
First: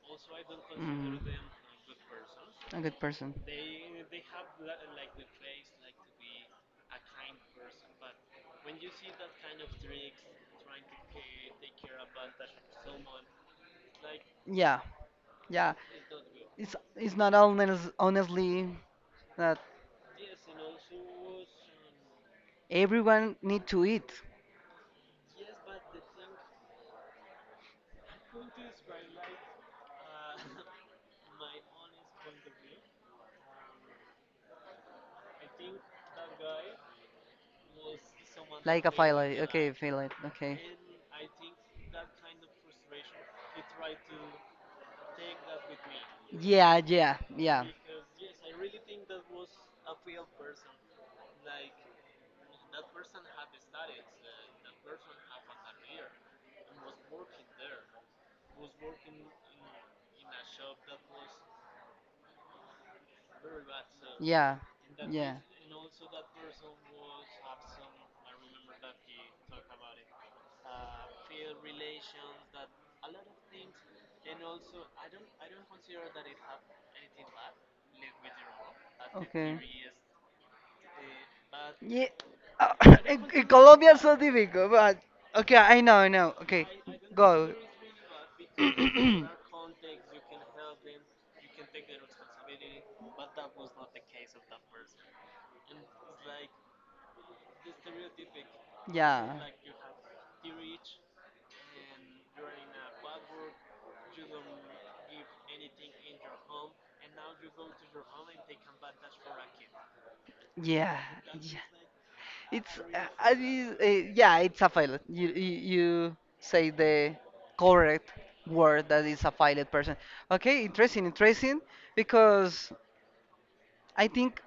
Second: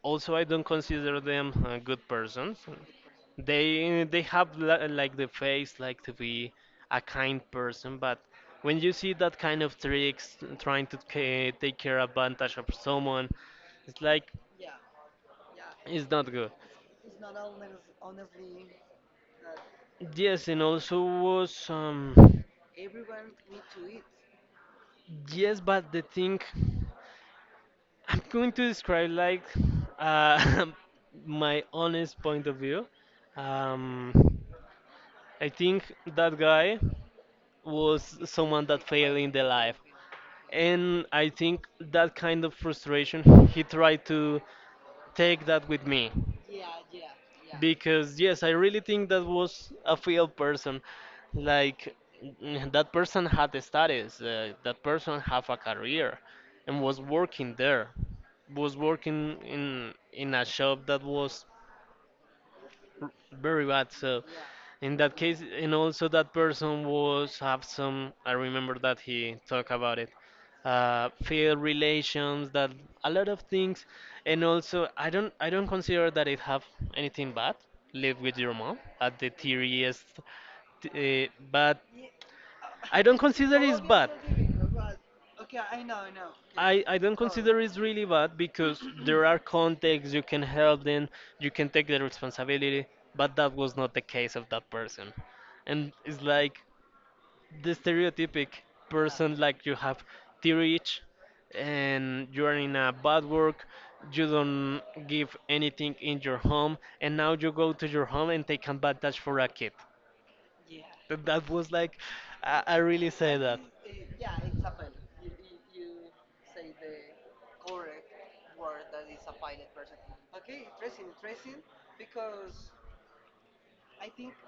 B: Also, I don't consider them good persons.
A: a good person.
B: They have like the face like to be a kind person, but when you see that kind of tricks trying to take care advantage of someone, it's like,
A: Yeah, yeah.
B: it's not good.
A: It's not honest, honestly that
B: Yes, and also was
A: everyone need to eat
B: yes, but the thing, I'm going to describe like, uh my honest point of view. um I think that guy was someone that
A: pilot.
B: failed in
A: Pilot.
B: the life,
A: Okay.
B: and I think that kind of frustration he tried to take that with me
A: Yeah, yeah, yeah,
B: because, yes, I really think that was a failed person, like, that person had the status, that person have a career and was working there, was working in a shop that was r- very bad.
A: yeah,
B: So
A: so yeah,
B: in that case, and also that person was have some, I remember that he talked about it, fair relations, that a lot of things, and also I don't consider that it have anything bad. Live with your mom at the
A: okay.
B: theoriest, but
A: Yeah. I
B: I
A: don't in,
B: don't
A: in consider it
B: consider it's
A: Colombia, it's
B: bad.
A: so difficult, but okay, I know, I know. Okay,
B: I don't
A: go.
B: consider it's really bad because there are contexts you can help them, you can take the responsibility, but that was not the case of that person. And it's like the stereotypic
A: Yeah.
B: person, like you have theory itch and you're in a bad work, you don't give anything in your home, and now you go to your home and take advantage for a kid.
A: Yeah.
B: That
A: That's, yeah,
B: was
A: like
B: like,
A: a, it's
B: I
A: very
B: really
A: I
B: say that.
A: mean, yeah, it's a pilot. You say the correct word that is a pilot person. Okay, interesting, interesting, because I think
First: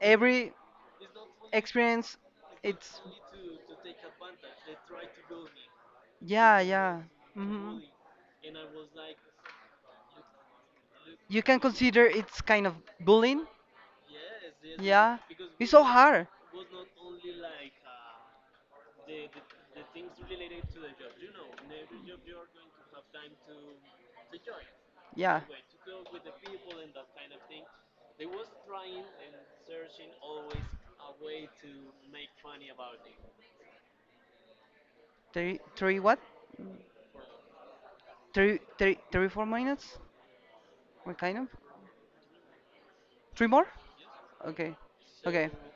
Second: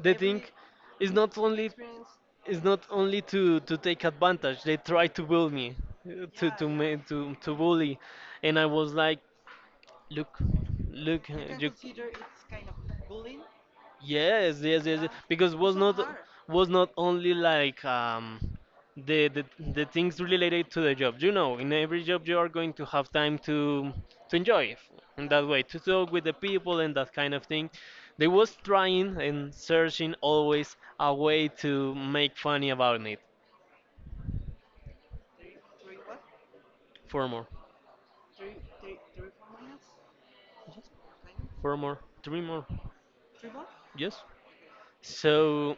B: The thing
A: every
B: is not only,
A: experience,
B: is not
A: it's
B: only to take advantage, they try to bully me, to
A: yeah,
B: to
A: yeah.
B: to
A: Hmm.
B: bully. And I was like, look, look,
A: You can consider it's kind of
B: you.
A: bullying.
B: Yes, yes, yes, yes.
A: Yeah,
B: Because
A: it's
B: was
A: so
B: not,
A: hard.
B: was not only like, the, the things related to the job. You know, in every job you are going to have time to enjoy it in
A: Yeah.
B: that way, to talk with the people and that kind of thing. They was trying and searching always a way to make funny about it.
A: Three, three what?
B: Four more,
A: Three, three, three, 4 minutes? What kind of?
B: four more, three more.
A: Three more?
B: Yes.
A: Okay. Okay.
B: So,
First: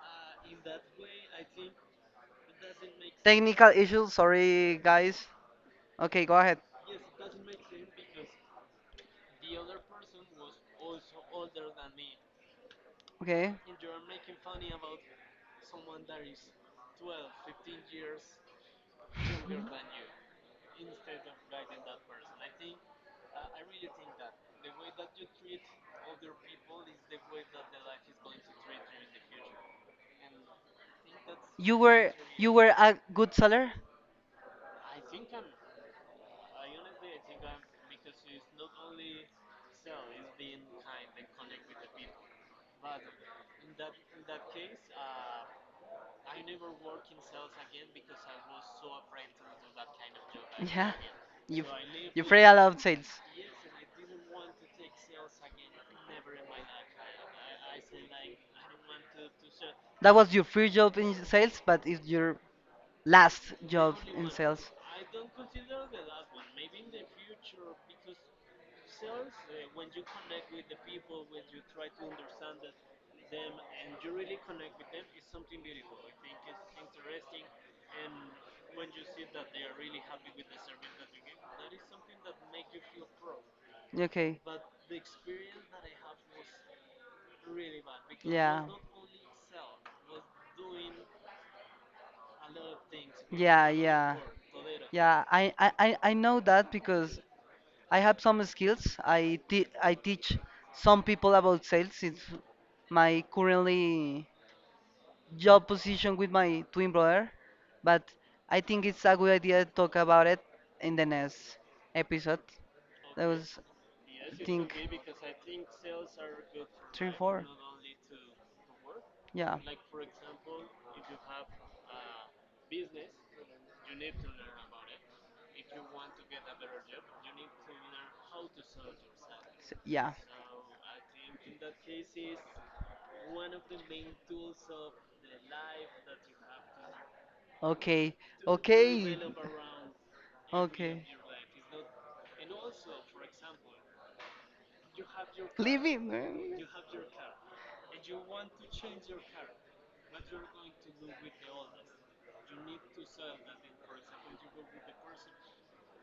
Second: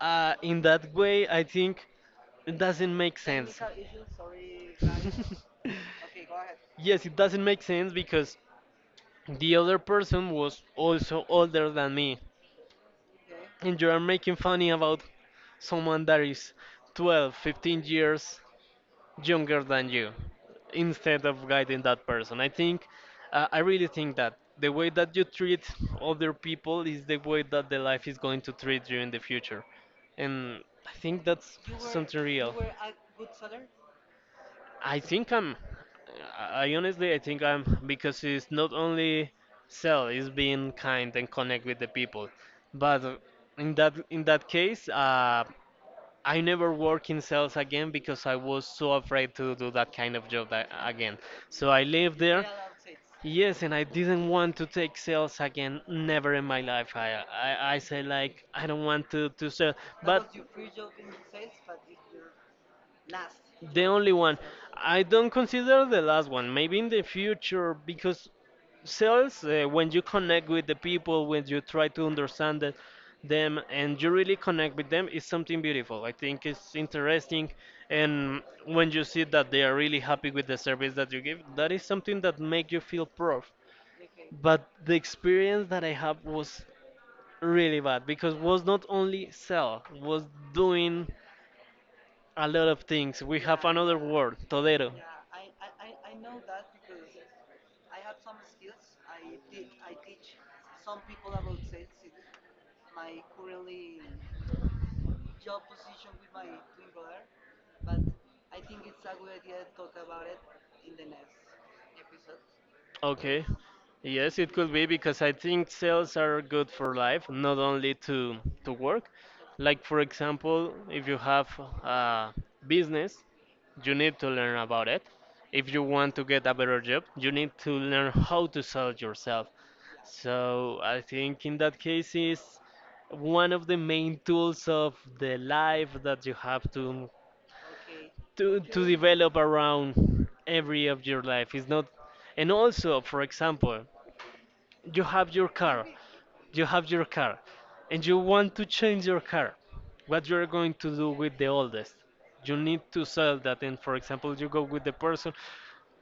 B: in that way, I think it doesn't make sense.
A: Technical issues, sorry guys. Okay, go ahead.
B: Yes, it doesn't make sense because the other person was also older than me.
A: Okay.
B: And you are making funny about someone that is 12, 15 years younger than you instead of guiding that person. I think, I really think that the way that you treat other people is the way that the life is going to treat you in the future. And I think that's
A: You were
B: something real.
A: you were a good seller?
B: I think I'm. I honestly, I think I'm, because it's not only sell, it's being kind and connect with the people. But in that case, I never work in sales again because I was so afraid to do that kind of job that,
A: Yeah.
B: again.
A: You
B: So I lived
A: you pray
B: there.
A: a lot of sales.
B: Yes, and I didn't want to take sales again. Never in my life. I say like I don't want to sell,
A: That
B: but.
A: was your first job in sales, but it's your last
B: The
A: job
B: only
A: in
B: one.
A: sales.
B: I don't consider the last one. Maybe in the future, because sales, when you connect with the people, when you try to understand them, and you really connect with them, is something beautiful. I think it's interesting, and when you see that they are really happy with the service that you give, that is something that make you feel proud.
A: Okay.
B: But the experience that I had was really bad because was
A: Yeah.
B: not only sell, was doing a lot of things. We have
A: Yeah,
B: another
A: yeah.
B: word, todero. Yeah.
A: Yeah, I I know that because I have some skills. I teach some people about sales. It's my currently job position with my twin brother, but I think it's a good idea to talk about it in the next episode. That
B: Okay.
A: was,
B: Yes,
A: I
B: it could
A: think,
B: be because I think sales are good for
A: three,
B: life,
A: four.
B: not only to work.
A: Yeah.
B: Like for example, if you have a business, you need to learn about it. If you want to get a better job, you need to learn how to sell yourself.
A: Yeah.
B: So I think in that case is one of the main tools of the life that you have to
A: Okay,
B: to
A: okay,
B: develop around every of
A: okay.
B: your life. It's not. And also, for example, you have your car,
A: Living, man.
B: you have your car, and you want to change your car. What you're going to do with the oldest? You need to sell that. And for example, you go with the person,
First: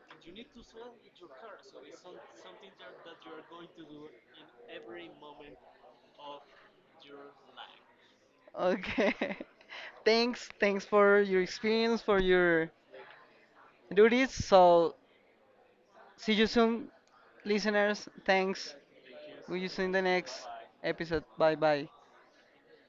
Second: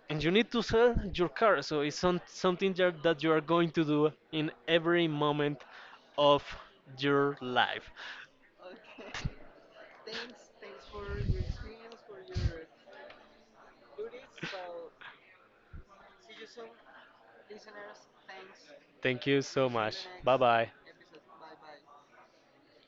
B: and you need to sell your car. So it's some, something that that you are going to do in every moment of your life.
A: Okay. Thanks, thanks for your experience, for your duties. So, see you soon, listeners. Thanks.
B: Thank you so
A: We'll see you in the
B: much. Bye
A: next
B: bye.
A: episode. Bye bye.